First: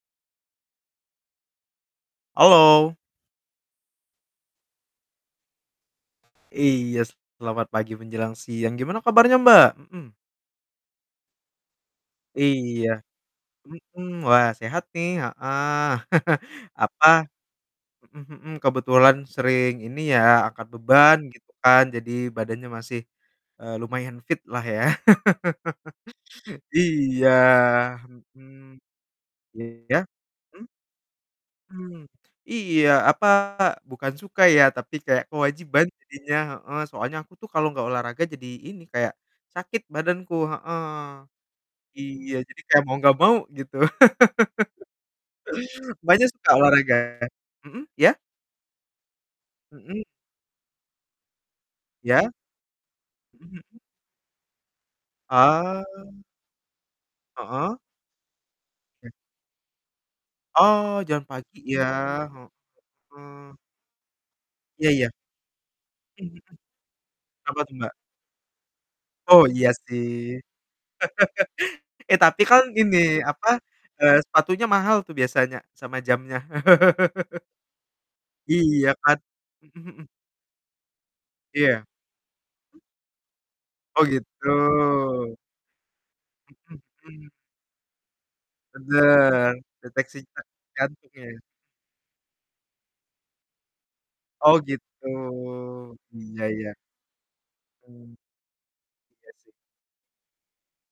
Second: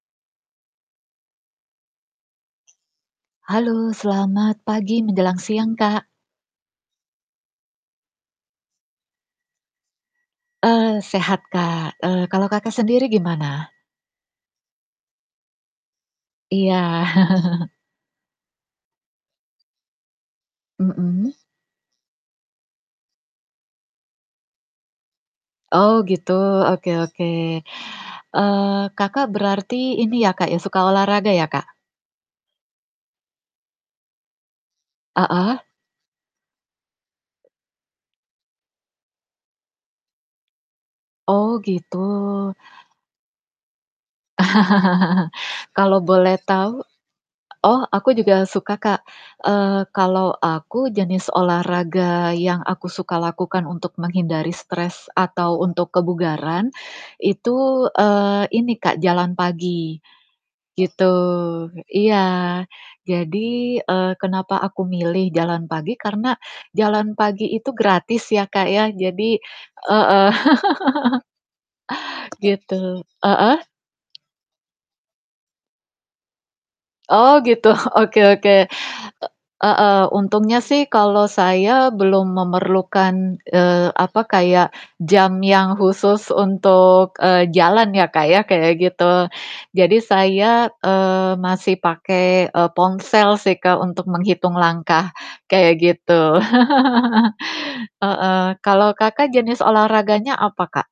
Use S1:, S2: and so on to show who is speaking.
S1: Halo.
S2: Halo, selamat pagi menjelang siang, Kak.
S1: Iya, selamat pagi menjelang siang. Gimana kabarnya, Mbak? Mhm.
S2: Eee, sehat, Kak, eee, kalau, Kakak,
S1: Iya,
S2: sendiri gimana?
S1: mmm. Wah sehat nih, heeh.
S2: Iya.
S1: Apa mhm mhm, kebetulan sering ini ya, angkat beban
S2: Mhm.
S1: gitu kan jadi badannya masih, eee, lumayan fit lah ya.
S2: Oh gitu, oke oke,
S1: Iya, mhm.
S2: eee, Kakak, berarti
S1: Iya?
S2: ini ya, Kak ya,
S1: Mmm?
S2: suka olahraga ya, Kak?
S1: Mmm, iya, apa, bukan suka ya, tapi kayak
S2: Heeh.
S1: kewajiban jadinya heeh, soalnya aku tuh kalau nggak olahraga jadi ini, kayak sakit badanku heeh.
S2: Oh, gitu.
S1: Iya, jadi kayak mau nggak mau gitu.
S2: Kalau
S1: Mbaknya,
S2: boleh
S1: suka
S2: tahu
S1: olahraga?
S2: oh,
S1: Mhm,
S2: aku
S1: ya?
S2: juga suka, Kak, eee,
S1: Mhm.
S2: kalau aku jenis
S1: Ya?
S2: olahraga yang aku suka lakukan
S1: Mhm.
S2: untuk menghindari stres atau
S1: Ah.
S2: untuk kebugaran
S1: Heeh.
S2: itu, eee, ini, Kak,
S1: Ya.
S2: jalan pagi,
S1: Oh,
S2: gitu.
S1: jalan pagi ya?
S2: Iya,
S1: Heeh.
S2: jadi, eee, kenapa aku
S1: Iya iya.
S2: milih jalan pagi
S1: Mmm,
S2: karena
S1: mhm,
S2: jalan pagi
S1: kenapa tuh,
S2: itu
S1: Mbak?
S2: gratis ya, Kak, ya, jadi
S1: Oh, iya sih.
S2: heeh,
S1: Eh, tapi kan
S2: gitu.
S1: ini apa,
S2: Heeh?
S1: eee, sepatunya mahal tuh biasanya sama jamnya.
S2: Oh gitu, oke oke,
S1: Iya kan?
S2: e
S1: Mhm
S2: heeh,
S1: mhm.
S2: untungnya sih kalau saya
S1: Iya.
S2: belum memerlukan, eee,
S1: Oh,
S2: apa,
S1: gitu.
S2: kayak jam yang khusus
S1: Mhm
S2: untuk,
S1: mhm.
S2: eee, jalan ya, Kak, ya kayak gitu.
S1: Bener,
S2: Jadi
S1: deteksi ja
S2: saya,
S1: jantung
S2: eee,
S1: ya.
S2: masih pakai, eee, ponsel sih, Kak, untuk
S1: Oh,
S2: menghitung
S1: gitu.
S2: langkah kayak gitu.
S1: Iya iya. Mmm.
S2: Heeh, kalau,
S1: Iya
S2: Kakak,
S1: sih.
S2: jenis olahraganya apa, Kak?